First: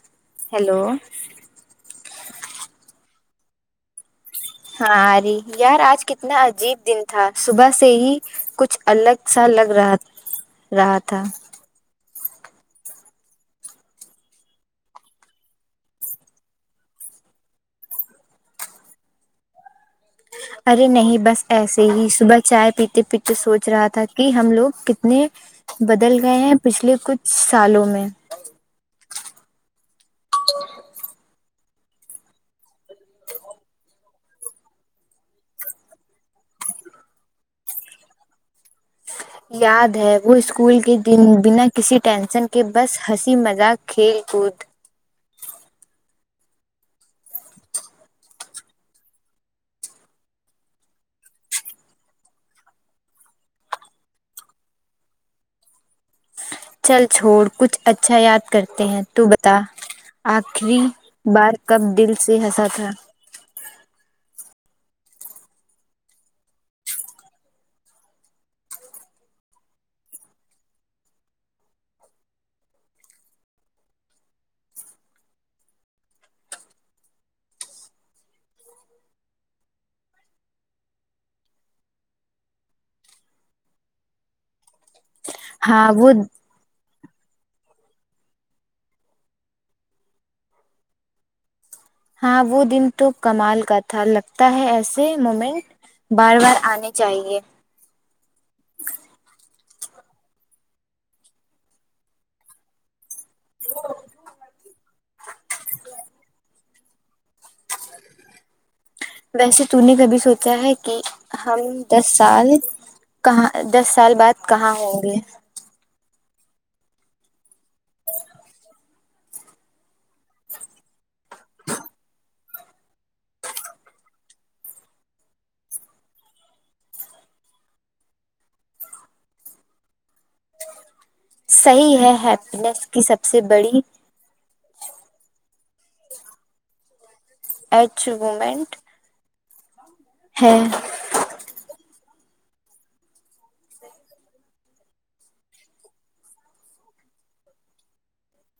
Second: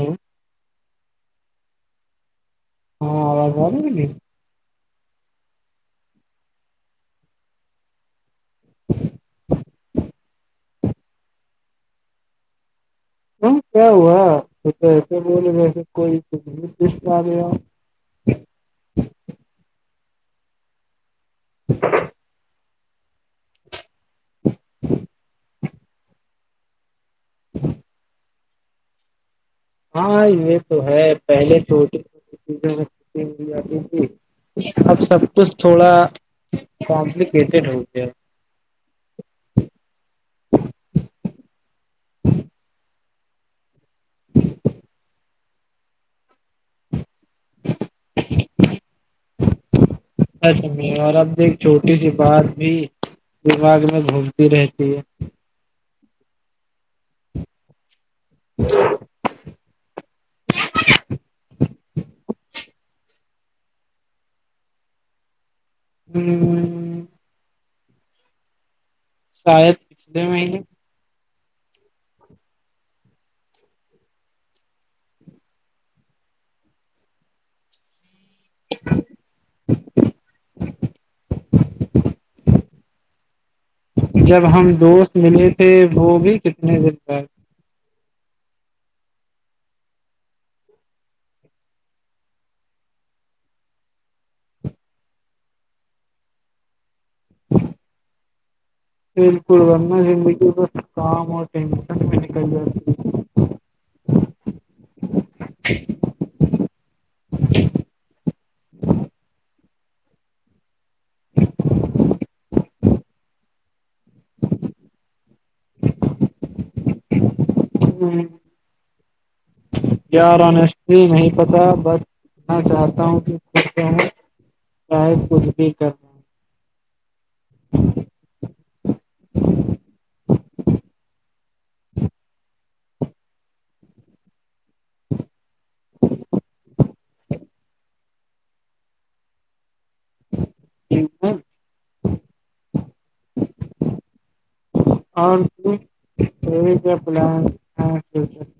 ہوں، ہیلو ہاں آواز آرہی ہے میری ہاں اری یار آج کتنا عجیب دن تھا صبح سے ہی کچھ الگ سا لگ رہا رہا تھا ہاں کیا ہوا تو تو ایسے بولرہی جیسے کوئی [unintelligible] ارے نہیں بس ایسے ہی صبح چائے پیتے پیتے سوچ رہا تھا کہ ہم لوگ کتنے بدل گئے ہیں پچھلے کچھ سالوں میں ہاں یہ تو ہے پہلے چھوٹی چھوٹی چیزوں میں خوشی مل جاتی تھی اب سب کچھ تھوڑا کمپلیکیٹڈ ہوگیا ہیں یاد ہے وہ اسکول کے دن بنا کسی ٹینسن کے بس ہنسی مذاق کھیل کود ا اور اب دیکھو چھوٹی سی بات بھی دماغ میں گھومتی رہتی ہے چل چھوڑ کچھ اچھا یاد کرتے ہیں تو بتا آخری بار کب دل سے ہنسا تھا ہوں شاید پچھلے مہینے جب ہم دوست ملے تھے وہ بھی کتنے دن بعد ہاں وہ دن تو کمال کا تھا لگتا ہے ایسے مومنٹ بار بار آنے چاہیے بالکل ورنہ زندگی بس کام اور ٹینشن میں نکل جاتی ہے ویسے تو نے کبھی سوچا ہے کہ ہم دس سال کہاں دس سال بعد کہاں ہوں گے ہاں یار ہونیسٹلی نہیں پتا بس اتنا جانتا ہوں کہ چاہے کچھ بھی کرنا صحیح ہے ہیپنیس کی سب سے بڑی ارچیومنٹ ہے ہوں اور [unintelligible] کیا پلان [unintelligible]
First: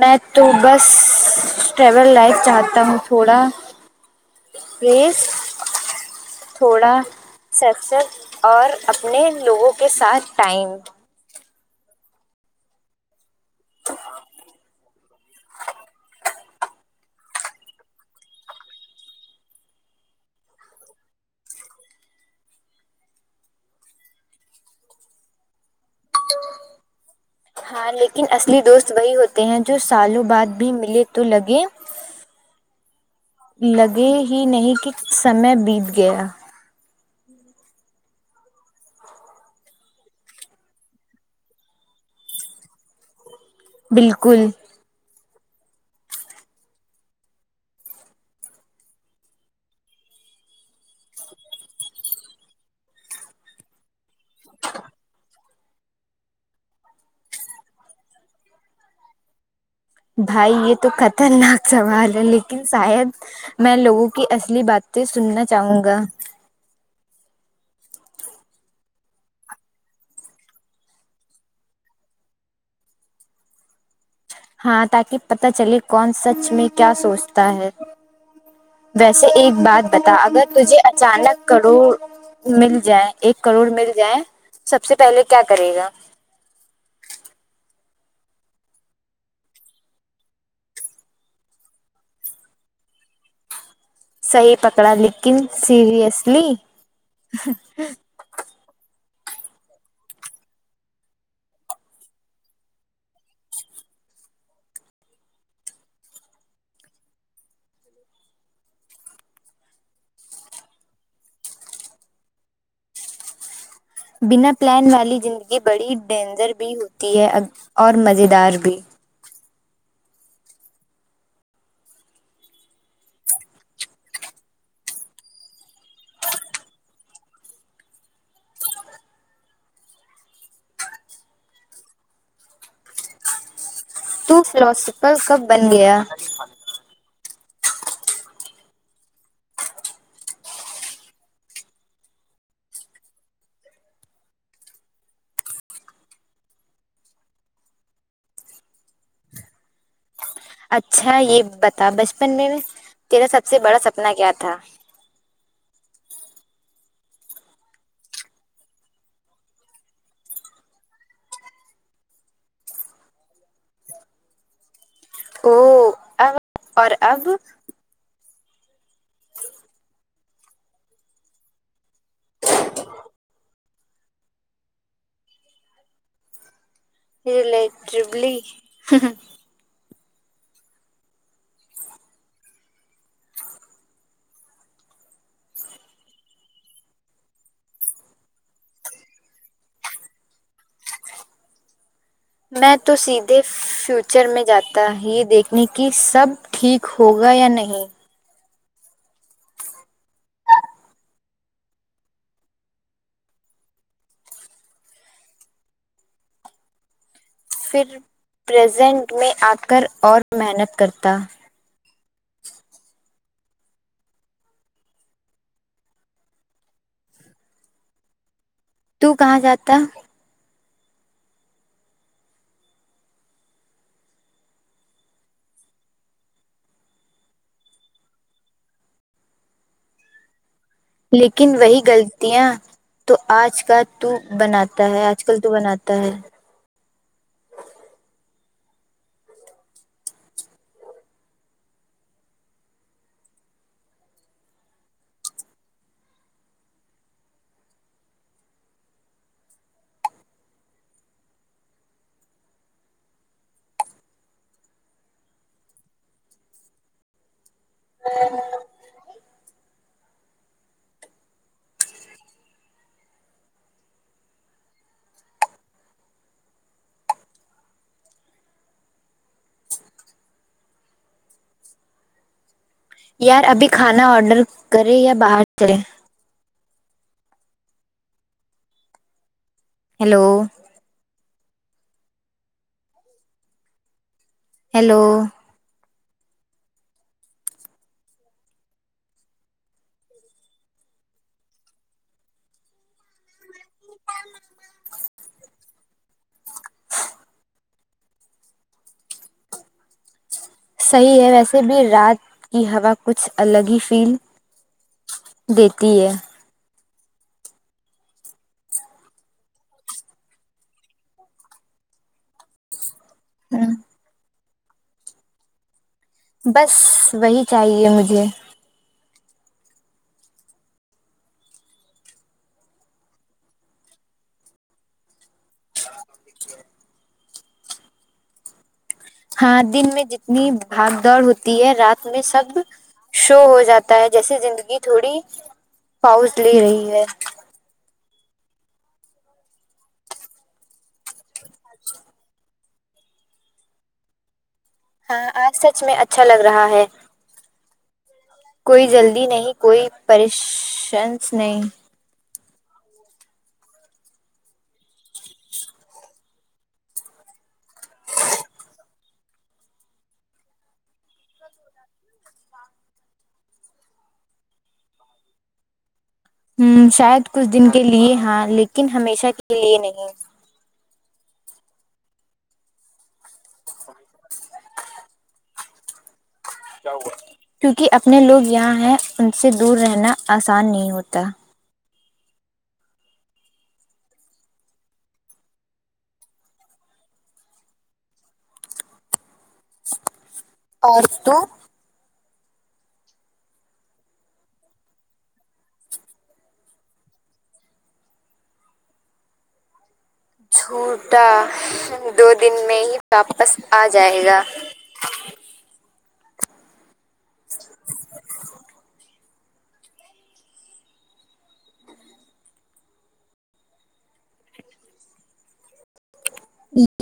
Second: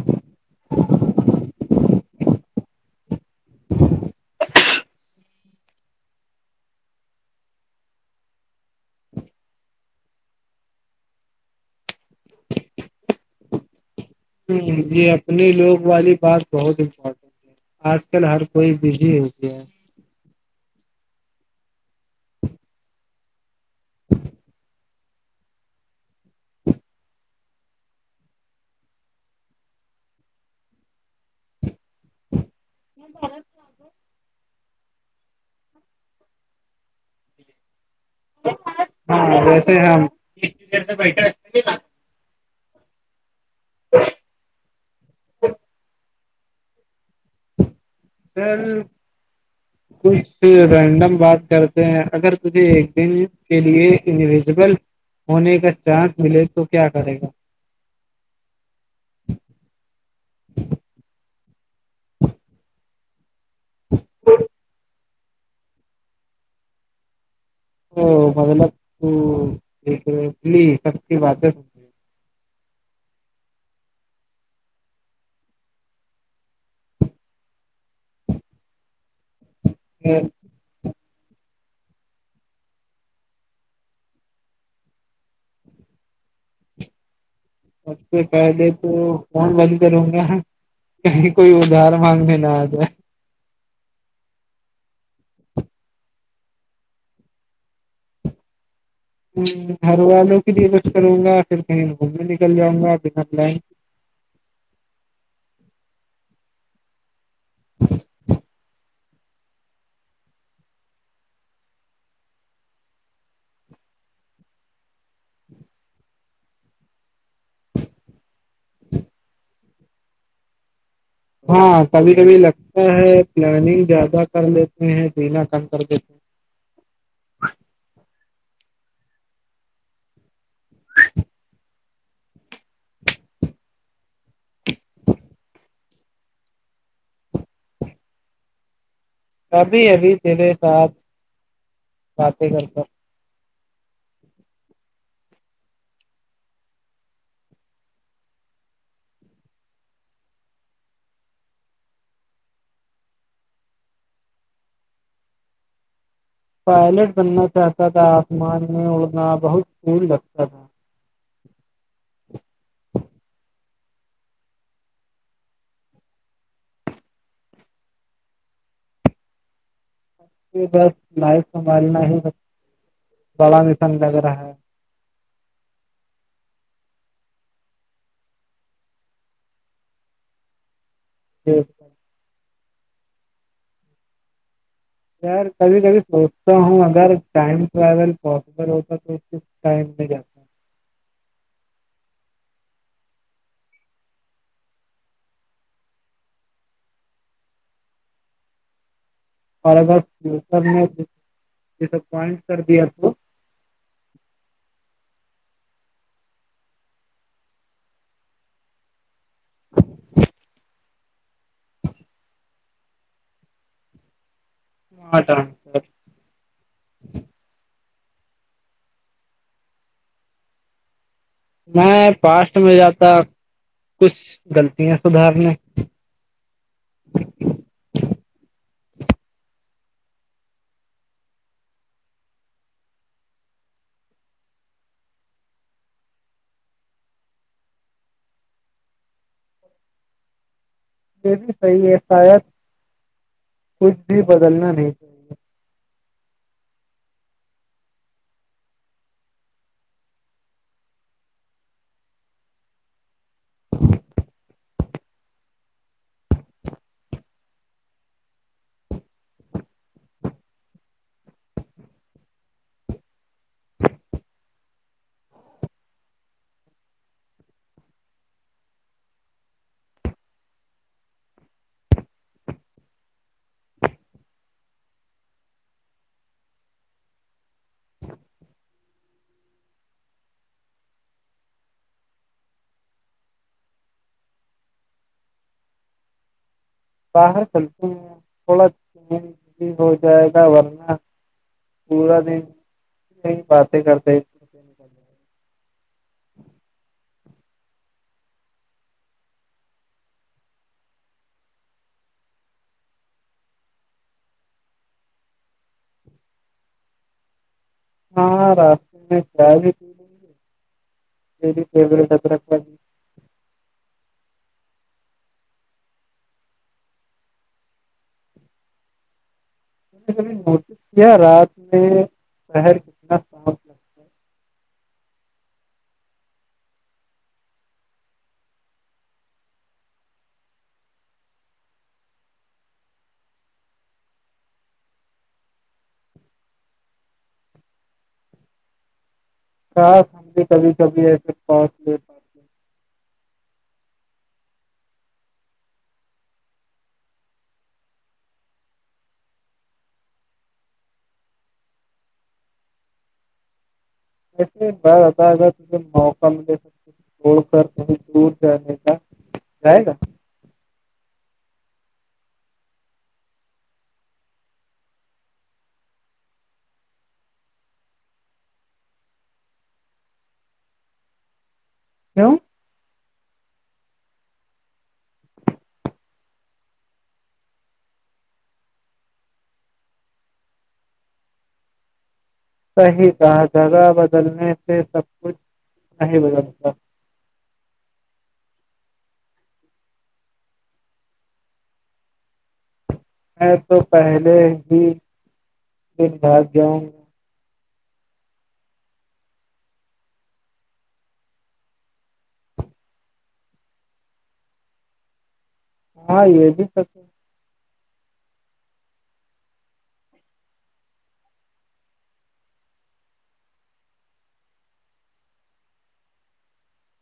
میں تو بس ٹریول لائف چاہتا ہوں تھوڑا بیس تھوڑا سیکسس اور اپنے لوگوں کے ساتھ ٹائم ہمم یہ اپنے لوگ والی بات بہت امپورٹنٹ ہے آج کل ہر کوئی بزی ہو گیا ہے ہاں لیکن اصلی دوست وہی ہوتے ہیں جو سالوں بعد بھی ملے تو لگے لگے ہی نہیں کہ سمے بیت گیا ہاں ویسے ہم [unintelligible] بالکل پھر کچھ رینڈم بات کرتے ہیں اگر تجھے ایک دن کے لیے انوزیبل ہونے کا چانس ملے تو کیا کرے گا بھائی یہ تو خطرناک سوال ہے لیکن شاید میں لوگوں کی اصلی بات تو سننا چاہوں گا تو مطلب [unintelligible] سب کی بات ہاں تاکہ پتا چلے کون سچ میں کیا سوچتا ہے ویسے ایک بات بتا ہے۔ اگر تجھے اچانک کرور مل جائے ایک کروڑ مل جائے سب سے پہلے کیا کرے گا سب سے پہلے تو فون بند کروں گا کہیں کوئی ادھار مانگنے نہ آجائے ہے صحیح پکڑا لیکن سیریسلی گھر والوں کے لیے کچھ کروں گا پھر کہیں گھومنے نکل جاؤں گا بنا پلان والی جندگی بڑی ڈینجر بھی ہوتی ہے اور مزے دار بھی ہاں کبھی کبھی لگتا ہے پلاننگ زیادہ کر لیتے ہیں جینا کم کر دیتے تو فلوسفر کب بن گیا ابھی ابھی تیرے ساتھ باتیں کر کر اچھا یہ بتا بچپن میں تیرا سب سے بڑا سپنا کیا تھا پائلٹ بننا چاہتا تھا آسمان میں اڑنا بہت پول لگتا تھا او ا اور اب بس لائف سنبھالنا ہی بڑا مسن لگ رہا ہے [unintelligible] جی یار کبھی کبھی سوچتا ہوں اگر ٹائم ٹریول پوسسیبل ہوتا تو اس ٹائم بھی جا میں تو سیدھی فیوچر میں جاتا ہے یہ دیکھنے کی سب ٹھیک ہوگا یا نہیں اور اگر فیوچر نے ڈسپوینٹ کر دیا تو پھر پرزینٹ میں آ کر اور محنت کرتا [unintelligible] تو کہاں جاتا میں پاسٹ میں جاتا کچھ غلطیاں سدھارنے لیکن وہی غلطیاں تو آج کل تو بناتا ہے آج کل تو بناتا ہے یہ بھی صحیح ہے شاید کچھ بھی بدلنا نہیں تھا یار ابھی کھانا آڈر کریں یا باہر چلیں ہیلو ہیلو باہر چلتے ہیں تھوڑا گھوم بھی ہو جائے گا ورنہ پورا دن یہی باتیں کرتے نکل جائے صحیح ہے ویسے بھی رات کی ہوا کچھ الگ ہی فیل دیتی ہے ہاں راستے میں چائے [unintelligible] بھی میری فیوریٹ ادرک ہ بس وہی چاہیے مجھے کبھی نوٹس کیا رات میں شہر کتنا خوب ہاں دن میں جتنی بھاگ دوڑ ہوتی ہے رات میں سب شو ہو جاتا ہے جیسے زندگی تھوڑی پؤز لے رہی ہے شاید ہم بھی کبھی کبھی ایسے پوز لے پاتے ہیں۔ ہاں آج سچ میں اچھا لگ رہا ہے کوئی جلدی نہیں کوئی پریشنس نہیں ویسے ایک بات بتاؤں اگر تجے موقع ملے تو چڑ کریں دور جانے کا جائے گا ہوں شاید کچھ دن کے لیے ہاں لیکن ہمیشہ کے لیے نہیں ہلو کیا ہوا کیونکہ اپنے لوگ یہاں ہیں ان سے دور رہنا آسان نہیں ہوتا صحیح کہا جگہ بدلنے سے سب کچھ نہیں بدلتا اور تو میں تو پہلے ہی دن بھاگیہ ہوں جھوٹا دو دن میں ہی واپس آجائے گا ہاں یہ بھی سچ [inaudible]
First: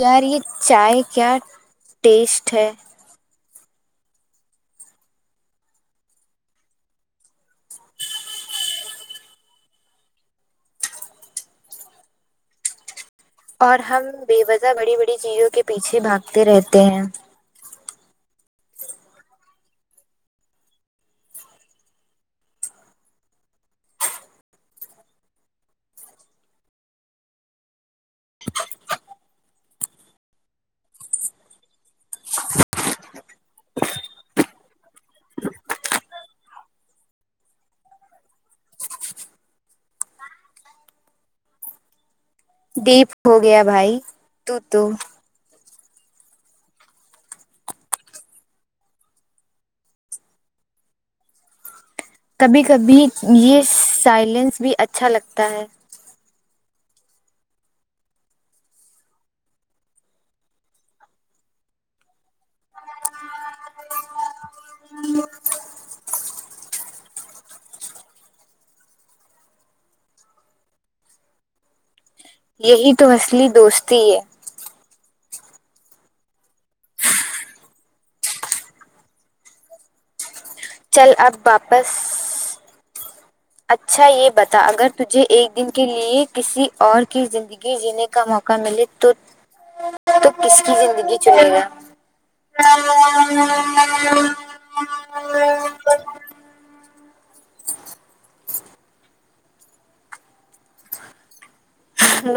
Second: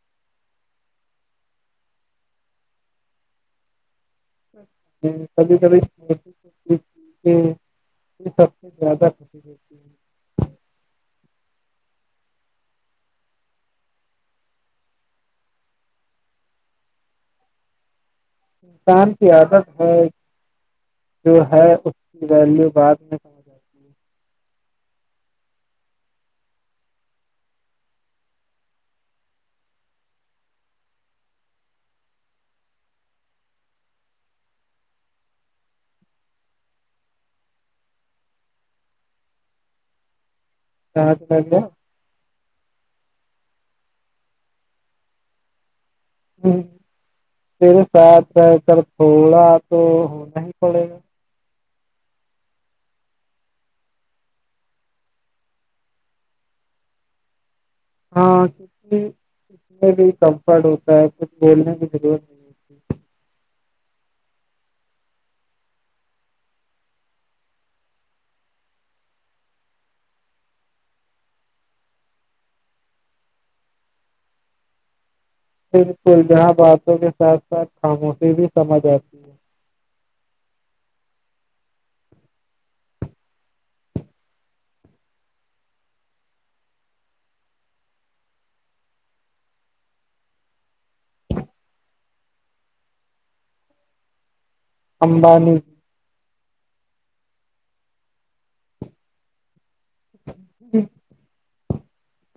یار یہ چائے کیا ٹیسٹ ہے کبھی کبھی [unintelligible] یہ سب سے زیادہ خوشی ہے اور ہم بے وجہ بڑی بڑی چیزوں کے پیچھے بھاگتے رہتے ہیں انسان کی عادت ہے جو ہے اس کی ویلیو بعد میں سمجھ آتی ہے [unintelligible] ڈیپ ہو گیا بھائی تو تو ہوں تیرے ساتھ رہ کر تھوڑا تو ہونا ہی پڑے گا کبھی کبھی یہ سائلینس بھی اچھا لگتا ہے ہاں [unintelligible] میں بھی کمفرٹ ہوتا ہے کچھ بولنے میں ضرور یہی تو اصلی دوستی ہے بالکل جہاں باتوں کے ساتھ ساتھ خاموشی بھی سمجھ آتی ہے چل اب واپس اچھا یہ بتا اگر تجھے ایک دن کے لیے کسی اور کی زندگی زگی جینے کا موقع ملے تو تو کس کی زندگی چنے گا امبانی جی [inaudible]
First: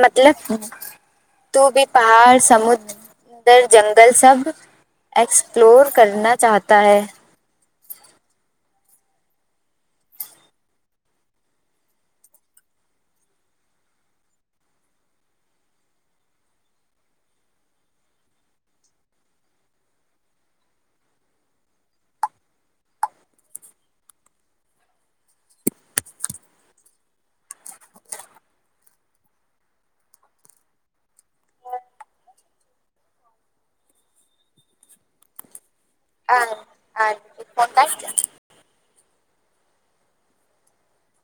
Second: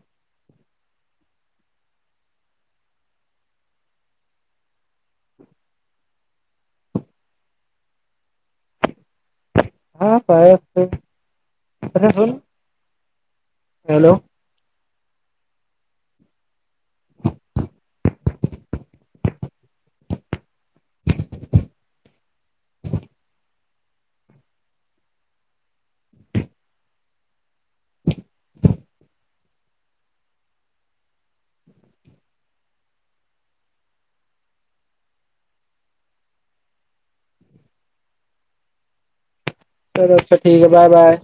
مطلب تو بھی پہاڑ سمندر اندر جنگل سب ایکسپلور کرنا چاہتا ہے [unintelligible] ہیلو [unintelligible] چلو اچھا ٹھیک ہے بائے بائے